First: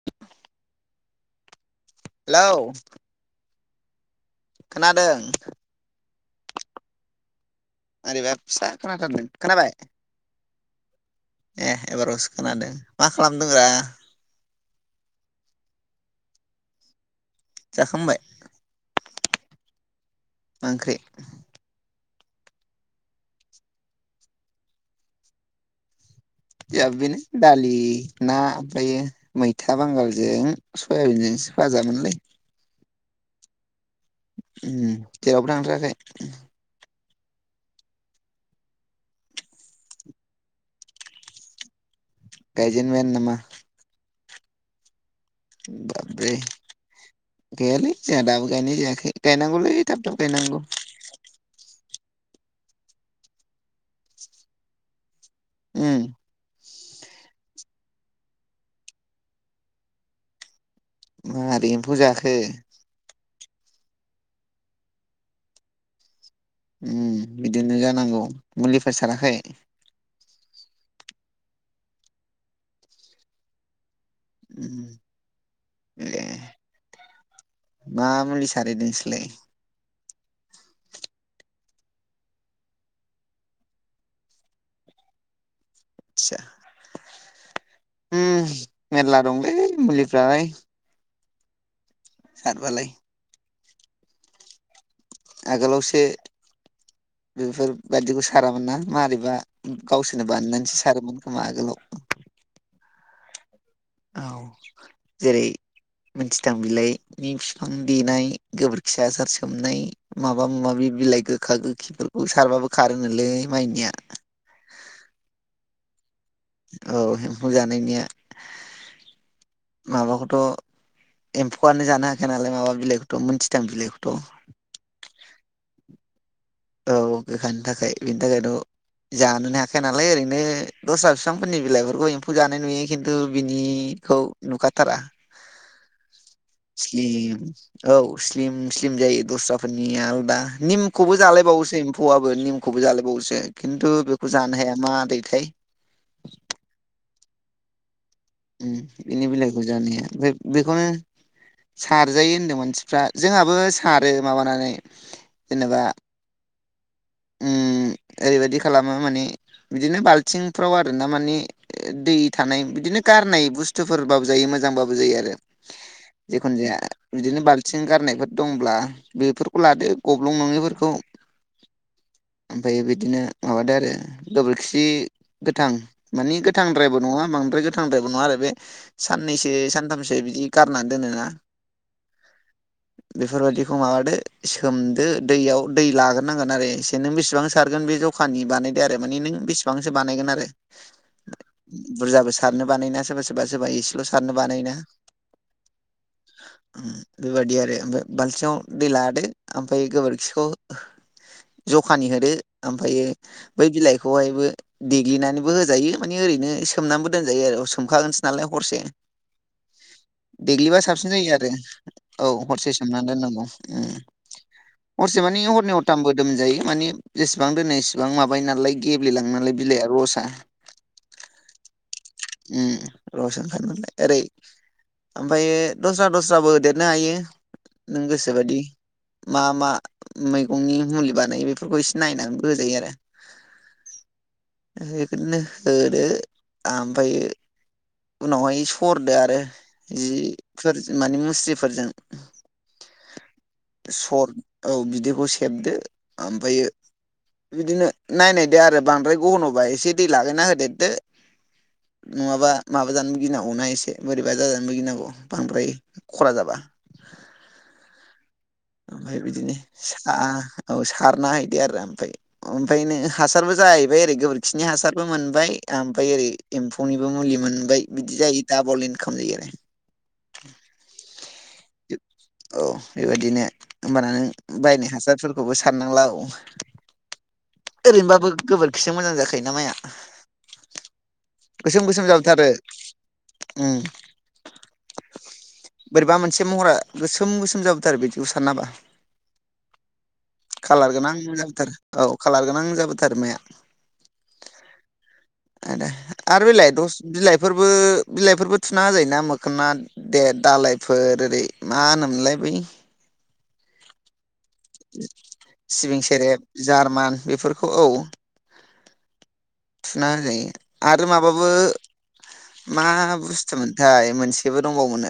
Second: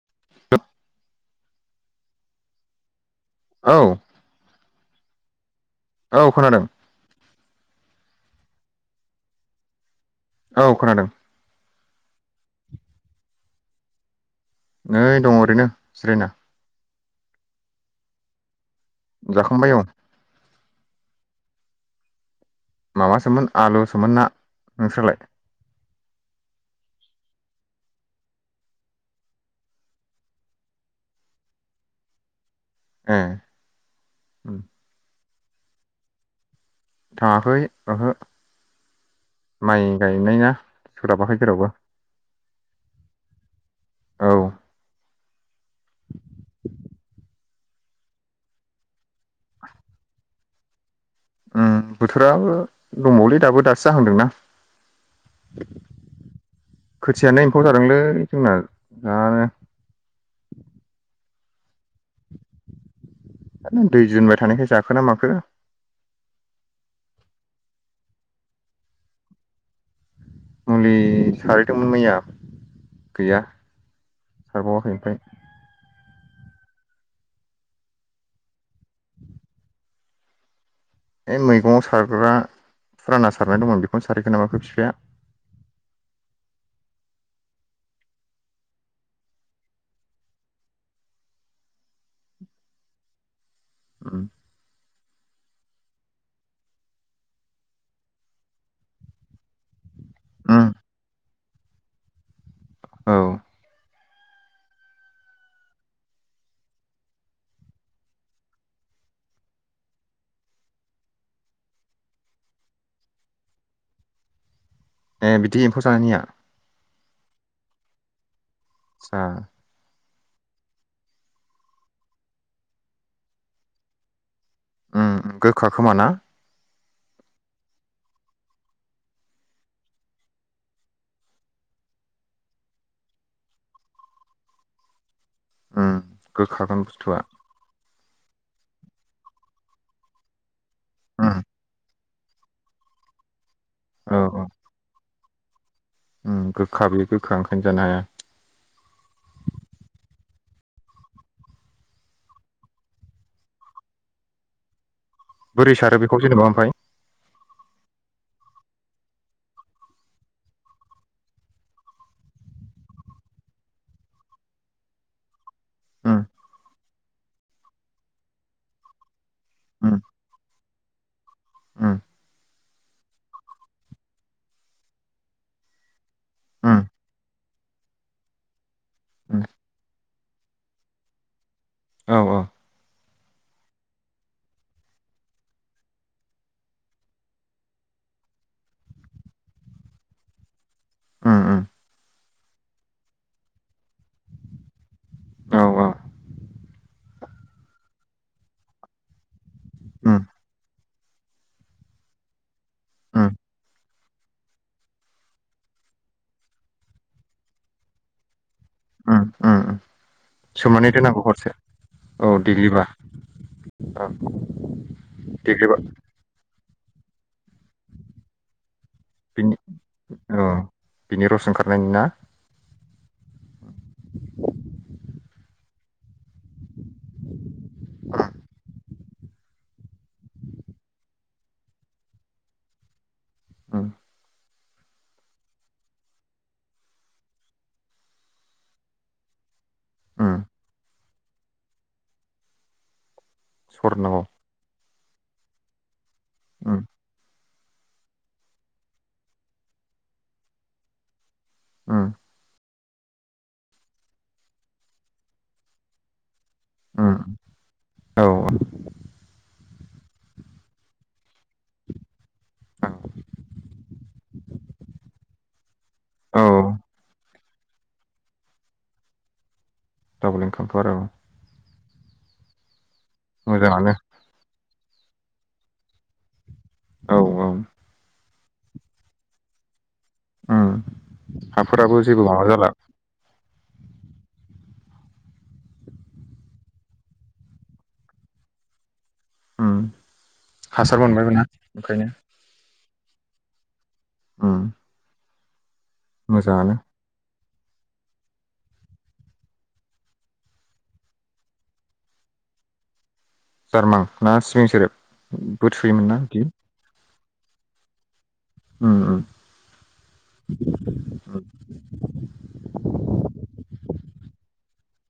[inaudible] हेल' औ खोनादों? औ खोनादों। ओरैबा फिसा खोनाथारदों खोनाबाय? औ खोनादों। ए एबारावसो खोनादों मा खालामदों रा? नै दं ओरैनो जिरायना। जाखांबाय? जाखांबाय औ। मा ओंख्रि माबासोमोन आलुसोमोन ना नोंस्रालाय जोहाबो बेनो दालि ना ओमफायो मैथा बांगालजों सयाबिनजों फाजा मोनलै ओ ओम जेरावबो थांखायाखै थाङाखै ओहो माइ गायनाय ना सोलाबाखै जेरावबो गायजेन बायानो नामा औ बाबरे गैयालै जोंहा दाबो गायनाय जायाखै गायनांगौलै थाब थाब गायनांगौ ओं बोथोराबो दंबावोलै दाबो दासो जाहांदोंना उम खोथियानो एम्फौ जादोंलै। जोंना जानो मारै एम्फौ जाखो जानो दै दोनबाय थानायखाय जाखो ना माखो। उम बिदिनो जानांगौ मुलिफोर साराखै? मुलि सारैदोंमोन मैया गैया। उम सारबावाखै ओमफाय? ए मा मुलि सारैदों नोंसोरलाय? ऐ मैगङाव सारग्रा फुराना सारनाय दंमोन बेखौनो सारैदों नामाथाय बिफाया। तसा। उम मेरला दंलै मुलिफ्रालाय। सारबालाय। उम आगोलावसो बेफोर बायदिखौ सारामोन ना मारैबा गावसोरनो उम बानायनानैसो सारोमोन खोमा आगोलाव। [inaudible] औ औ जेरै मोनथिथां बिलाइनि फिफां देनाय गोबोरखि आसार सोमनाय माबा माबि बिलाइ गोखा गोखिफोरखौ सारबाबो खारोनोलै माइनिया। ए बिदि एम्फौ जानायनिया? औ एम्फौ जानायनिया। सा माबाखथ' एम्फौआनो जानो हाखाया नालाय माबा बिलाइखौथ मोनथिथां बिलाइखौथ'। उम गोखा खोमा ना? औे गोखानि थाखाय बिनि थाखायथ' जानोनो हाखाया नालाय ओरैनो दस्रा फिफांफोरनि बिलाइफोरखौ एम्फौ जानाय नुयो खिन्थु बिनि खौ नुखा थारा। ओ गोखागोन बुस्थुआ। औ स्लिम स्लिम जायो दस्राफोरनिया आलदा निमखौबो उम जालाय एम्फौआबो निमखौबो जालायबावोसो खिन्थु औ बेखौ औ जानो हाया मादैथाय? उम गोखा बियो गोखा ओंखायनो जानो हाया। उम बिनि बिलाइखौ जानो हाया ओमफाय बेखौनो सारजायो होनदों मानसिफ्रा जोंहाबो सारो माबानानै बोरै जेनेबा सारो बेखौ जेनेबा ओमफाय? उम ओरैबायदि खालामो माने बिदिनो बालथिंफ्राव आरोना माने दै थानाय बिदिनो गारनाय बुस्थुफोरबाबो जायो मोजांबाबो जायो आरो। उम जिखुनु जाया बिदिनो बाल्थिं गारनायफोर दंब्ला बेफोर लादो उम गब्लं नङैफोरखौ उम ओमफाय बिदिनो माबादो आरो गोबोरखि गोथां माने उम गोथांद्रायबो नङा बांद्राय गोथांद्रायबो नङा आरो बे उम साननैसो सानथामसो बिदि गारनानै दोनोना औ औ बेफोरबायदिखौ माबादो सोमदो दैयाव दै लाग्रोनांगोन आरो एसे नों बेसिबां सारगोन बे जखानि बानायदो आरो माने नों बेसेबांसो बानायगोन आरो। उम उम बुरजाबो सारनो बानायना सोरबा सोरबा सोरबा एसेल' सारनो बानायोना। औ औ बेबायादि आरो ओमफ्राय बाल्थिङाव दै लादो ओमफाय उम गोबोरखिखौ [inaudible] जखानि होदो ओमफायो उम बै बिलाइखौहायबो देग्लिनानैबो होजायो माने ओरैनो सोमनाबो दोनजायो आरो सोमखागोनसो नालाय हरसे। उम उम उम देग्लिबा सोमनानै साबसिन दोननांगौ जायो आरो हरसे औ हरसे सोमनानै दोननांगौ औ हरसे माने हरनै देग्लिबा हरथामबो दोमजायो माने जेसेबां दोनो एसेबां माबायो नालाय गेब्लेलाङो नालाय बिनि बिलाइआ रसा औ बिनि रस ओंखारनायनि ना रस ओंखारोनालाय ओरै ओमफ्राय दस्रा दस्राबो होदेरनो हायो। नों गोसोबायदि मा मा मैगंनि मुलि बानायो बे बेफोरखौ इसे नायनानैबो होजायो आरो औ बेबायदिनो होदो ओमफ्रायो उनावहाय सरदो आरो। उम जिफोर माने मुस्रिफोरजों सरनांगौ सर औ बिदैखौ सेबदो ओमफ्रायो उम बिदिनो नायनायदो आरो बांद्राय गन'बा एसे दै लागायना होदेरदो उम नङाबा माबाजानोबो गिनांगौना एसे बोरैबा जाजानो गिनांगौ बांद्राय खरा जाबा उम औ औ ओमफ्राय बिदिनो सा औ सारना हैदो आरो ओमफ्राय र ओमफ्राय नो औ हासारबो जायो। जाहैबाय ओरै गोबोरखिनि हासारबो मोनबाय। ओमफ्राय ओरै औ एम्फौनिबो मुलि मोनबाय बिदि जायो दाबल इनकाम जायो आरो। डाबल इनखामथ' आरो औ औ बेबायदिनो मोजाङानो होमबाना नों बायनो हासारफोरखौबो सारनांला औ औ ओरैनोबाबो गोबोरखिजो मोजां जाखायोना माया। गोसोम हाफोराबो गोसोम जेबो जाबोथारो माबा जाला बोरैबा मोनसे एखे महरा गोसोम गोसोम जाबोथारो बिदिखौ सारना होबा उम कालार हासार गोनां मोनबायबो ना जाबोथारो ओंखायनो औ कालार गोनां जाबोथारो माया ओम आ दे आरो बेलाय दस बिलाइ बेफोरबो बिलाइफोरबो थुना होजायोना मोखना दालायफोर ओरै मा होनोमोनलाय बै जारमां ना सिबिं सेरेबबो सिबिं थुयोमोन ना? सेरेब जार्मान बेफोरखौ औ ओम ओम थुना होजायो आरो माबाबो मा बुस्थुमोन फ्राय मोनसेबो दंबावोन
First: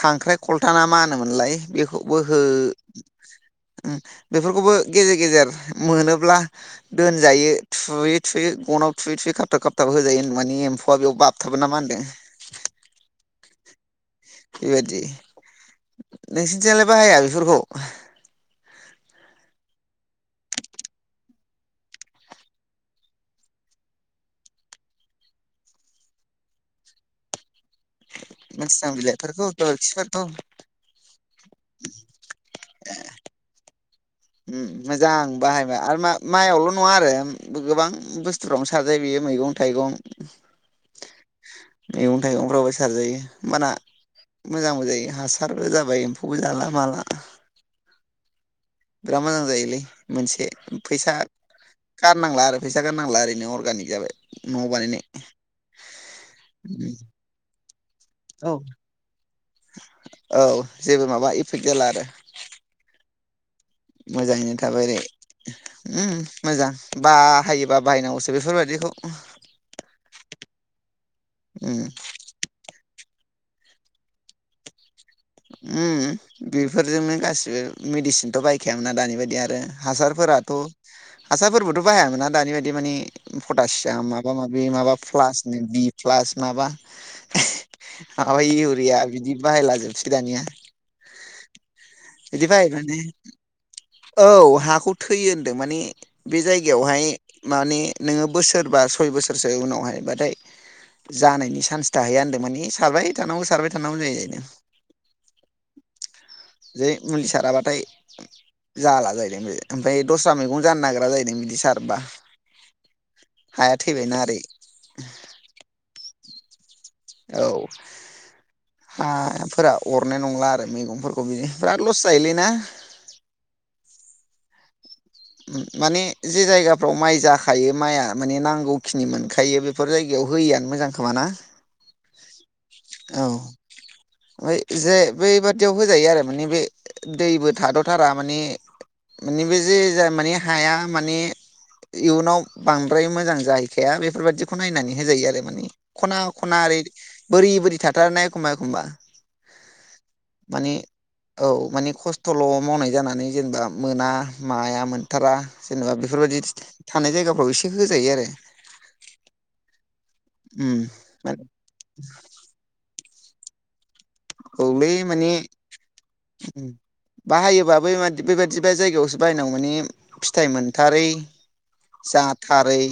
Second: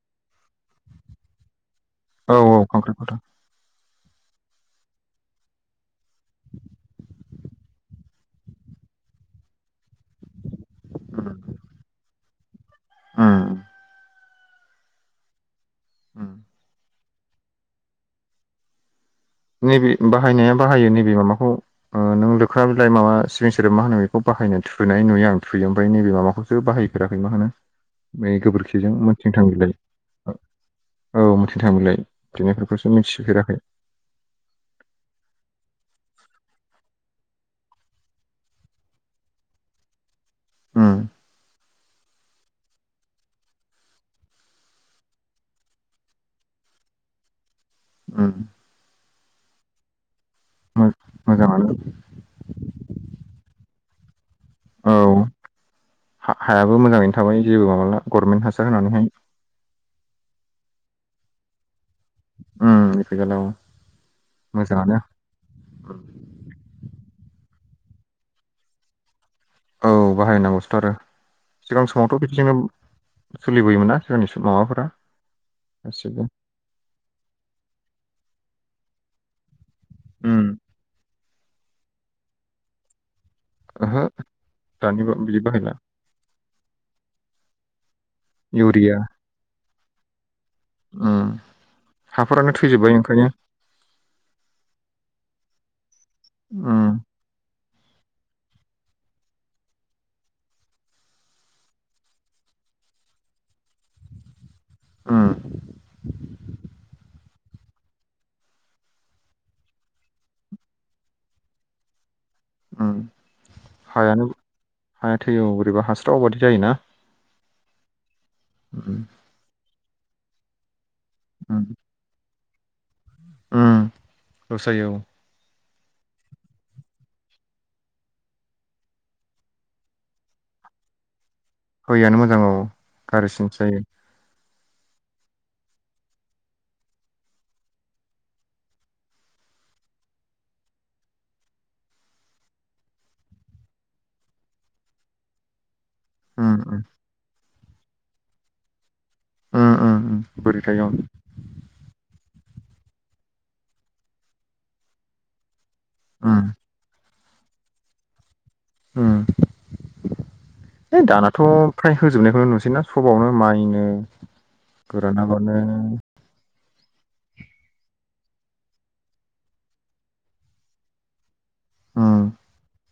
खांख्राइ खलथा ना मा होनोमोनलाय बे औ औ खांख्रिखला [unintelligible] ओ बेफोरखौबो गेजेर गेजेर मोनोब्ला दोनजायो थुयै थुयै गनाव थुयै थुयै खाबथा खाबथा होजायो होनबा माने एम्फौआ बेयाव उम बाबथाबो ना मा होनदों उम बेबायादि उम नोंसोरनिथिलाय बाहाया बेफोरखौ नैबे बाहायनाया बाहायो नैबे माबाखौ नों लोख्रा बिलाइ माबा सिबिं सोदोब मा होनो बेखौ बाहायो। बाहायनो थुनाय नुयो आं थुयो ओमफ्राय नैबे माबाखौसो बाहायफेराखै मा होनो बेै मोनथिथां गोबोरखिजों मोनथिं थां बिलाइफोरखौ बिलाय गोबोरखिफोरखौ औ मोनथिं थां बिलाय बिनाय बेखौसो मिथिफेराखै ओ मोजां बाहायबाय आरो म माइआवल' नङा आरो गोबां बुस्थुफ्रावनो साजायो बेयो मैगं थाइगं उम मैगं थाइगंफ्रावबो सारजायो होमबाना मोजांबो जायो हासारबो जाबाय एम्फौबो जाला माला उम बिराद मोजां जायोलै मोनसे मो फैसा मोजाङानो गारनांला आरो फैसा गारनांला ओरैनो अर्गानिक जाबाय। न आव बानायनाय हायाबो मोजाङैनो थाबाय जेबो माबाला गभर्नमेन्ट औ हासार होनानैहाय औ जेबो माबा इफेक्ट जाला आरो उ बे जेल मोजाङैनो थाबायरै मोजां ब हायोबा बाहायनांगौसो बेफोरबायाददिखौ औ बाहायनांगौसोथ' आरो उम सिगां समावथ' बिदिजोंनो सोलिबोयोमोना सोरनि माबाफोरा गासिबो बेफोरजोंनो गासिबो मेडिसिनथ' बायखायामोना दानि बायदि आरो उम हासारफोराथ' हासारफोरबोथ' बाहायामोना दानि बायदि मानिे ओहो पटासियाम माबा माबि माबा दानि बिदि प्लासनो बाहायला बि प्लास माबा माबाय इउरिया बिदि बाहायलाजोबसै दानिया [inaudible] बिदिबाय थैजोब्बाय माने ओंखायनो औ हाखौ थैयो होनदों माने बे उम जायगायावहाय माने नोङो बोसोर बा सय बोसोरसो उनावहाय बाथाय जानायनि चान्स थाहैया होनदों माने सारबाय थानांगौ सारबाय थानांगौ जायो जाहैदों [inaudible] जे मिथिसाराबाथाय जाला जाहैदों ओमफ्राय दस्रा मैगं जानो नागिरा जाहैदों बिदि सारबा हाया थैबायना हायानो ओरै हाया थैयो बोरैबा हास्राव बादि जायोना औ उम हफोरा अरनाय नंला आरो मैगं फोरखौ बिदि उम बिराद लस जाहैोलै ना रसायो औ माने जे जायगाफ्राव माइ जाखायो माइआ माने नांगौखिनि मोनखायो बेफोर जायगायाव होयो दैयानो मोजां खोमााना फययानो मोजां औ गारि्रिसिनसो जायो ओफ्राय जे बबादियाव होजायो आरो माने बे दैबो थाद'थारा माने माने बे जे ज माने हाया माने इयुनाव बांद्राय मोजां जाहैखाया बेफोरबादिखौ नायनानै होजायो आरो माने खना उम खना ओरै उम बोरै बोरै थाथारनाय एखमबा एखमबा उम उम उम बोरै माने थायो औ माने खस्थ' थल' मावनाय जानानै जेनेबा मोना माया मोनथारा जेनेबा उम बेफोरबायदि थानाय जायगाफ्राव एसे होजायो आरो उम हैओइ दानाथ' फ्राय होजोबनायखौनो नुसैना खबावनो माइनो औल गोरान माने आबादनो बाहायोबा बे बेबादि बे जायगायावसो बायनांगौ माने फिथाइ मोनथारै उम जतारै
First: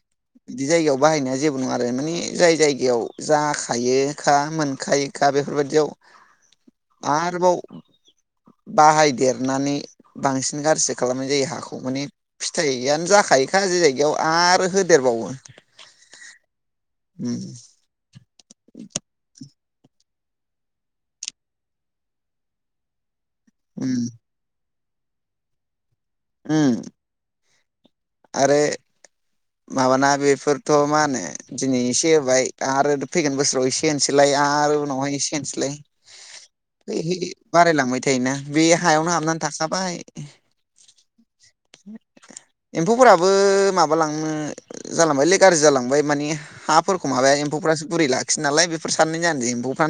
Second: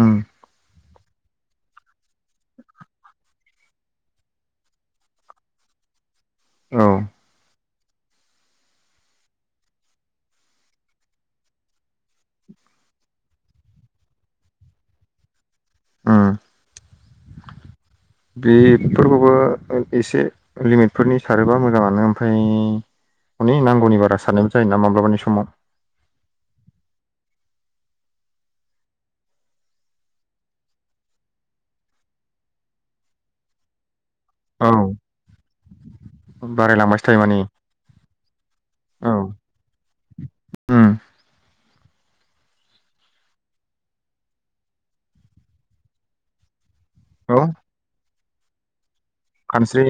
उम बिदि जायगायाव बाहायनाया जेबो नङा आरो माने जाय जायगायाव जाखायोखा मोनखायोखा बेफोरबायदियाव औ आरो बाव बाहायदेरनानै बांसिन गारर्जि खालामनाय जायो हाखौ माने फिथाइयनो जाखायोखा जि जायगायाव आरो होदेरबावो उम बेफोरखौबो एसे लिमिटफोरनि सारोबा मोजांआनो ओमफ्राय अनेक उम नांगौनि बारा साननायबो जायोना माब्लाबानि समाव उम आरो माबाना बेफोरथ' मा होनो दिनै एसे होबाय आरो फैगोन बोसोराव एसे होनोसै सैलाय औ आरो उनावहाय एसे होनोसैलाय बारायलांबायसो थायो होयै-होयै माने बारायलांबाय थायोना बे हायावनो औ हाबनानै थाखाबाय उम [unintelligible] एम्फौफोराबो माबालांनो जालांबायलै गाज्रि जालांबाय मानि हा फोर माबाया औ एम्फौफ्रासो गुरैखियो नालाय बे खानस्रि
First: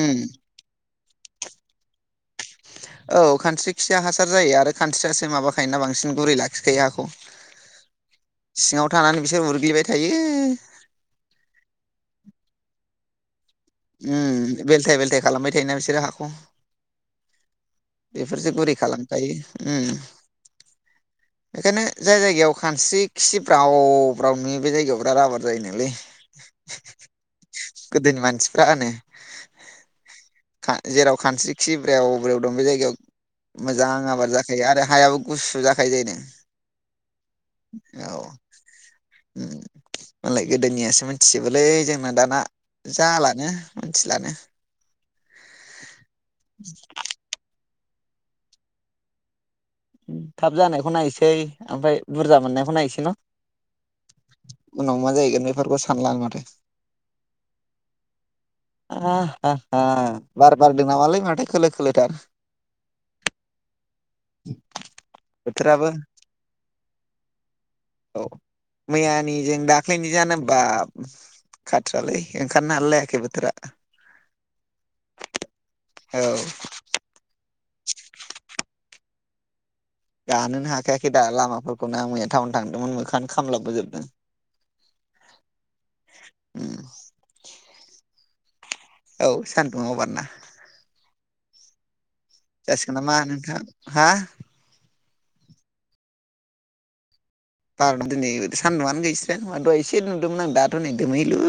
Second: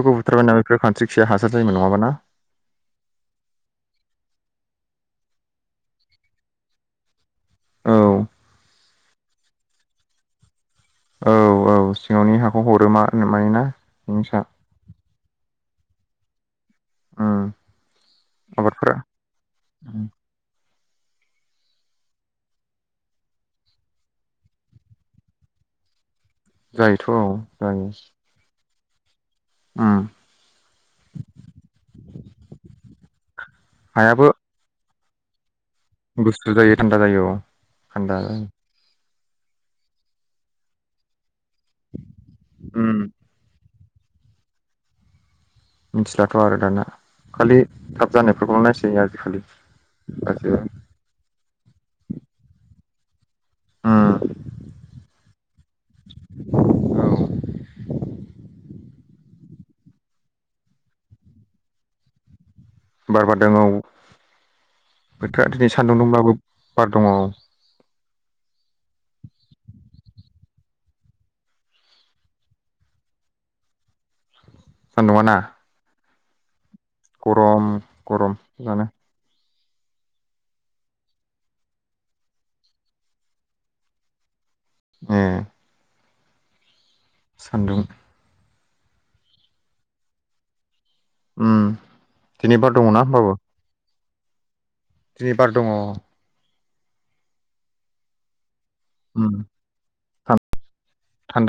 उम बुथारबाय नाम बेफोर खान स्रिखिया हासार जायोन नङाबा ना औ खानस्रिखिया हासार जायो आरो खानस्रियासो माबाखायोना बांसिन गुरै लाखिखायो हाखौ। औ सिङाव थानानै बिसोर उरग्लिबाय थायो। औ-औ सिङावनि हाखौ हरो मा-मानोना उम बेलथाय-बेलथाय खालामबाय थायोना बिसोरो हाखौ। उम बेफोरसो गुरै आबादफोरा खालामखायो उम। बेखायनो जाय जायगायाव खानस्रि खि ब्राव-ब्राव नुयो बे जायगायाव बिराद आबार जायो नोलै। जायोथ' जायो। गाआानो उम खा ओ जेराव खानस्रि खि ब्रेव-ब्रेव दं बे जायगायाव मोजां आबाद जाखायो आरो हायाबो गुसु जा बुसु जायो थान्दा जायो औ थान्दा औ उम मालाय गोदोनियासो मिथिजबोलै जोंना दाना उम जाला मानथिलानो मिथिलाथ' आरो दाना खालि थाब जानायफोरखौल' नायसै आजिखालि। उम थाब गासैबो जानायखौ नायसै ओमफ्राय बुरजा मोननायखौ नायसै। न' उनाव मा जायैगोन बेफोरखै सा सानलानो माथो। उम आ हा-हा बार-बारदो नामालै माथो खोलो-खोलोथार बार बादों औ बोथोरा दिनै बोथोराबो सान्दुं दब्लाबो बार दङ। औ मैयानि जों दाख्लैनि जानो हबा खाथ्रालै ओंखनो हालाय लायाखै बोथोरा। सानदुंङा ना। औ गरम-गरम गोजानो गानोनो हाखायाखै दा लामाफोरखौनो आं मैया टाउन थांदोंमोन मोखाङानो खामलाबोजोबदों। उम उम सान्दुं औ सान्दुङाबार ना उम जेनोबा दङना नामा होमबाबो नोंथां हा दिनै बार दंङ बार दिनै सान्दुंआनो गैस्राया दहाय एसे नुदोंमोन आं दाथ' नै दोमहैलु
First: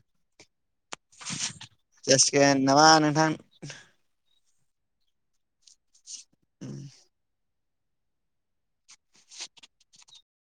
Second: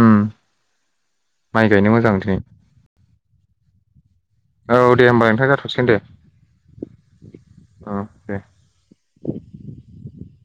ओम जासिगोन नामा नोंथां औ दे होमबा नोंथां जाथ'सिगोन दे उ [inaudible] [unintelligible] औ दे [inaudible]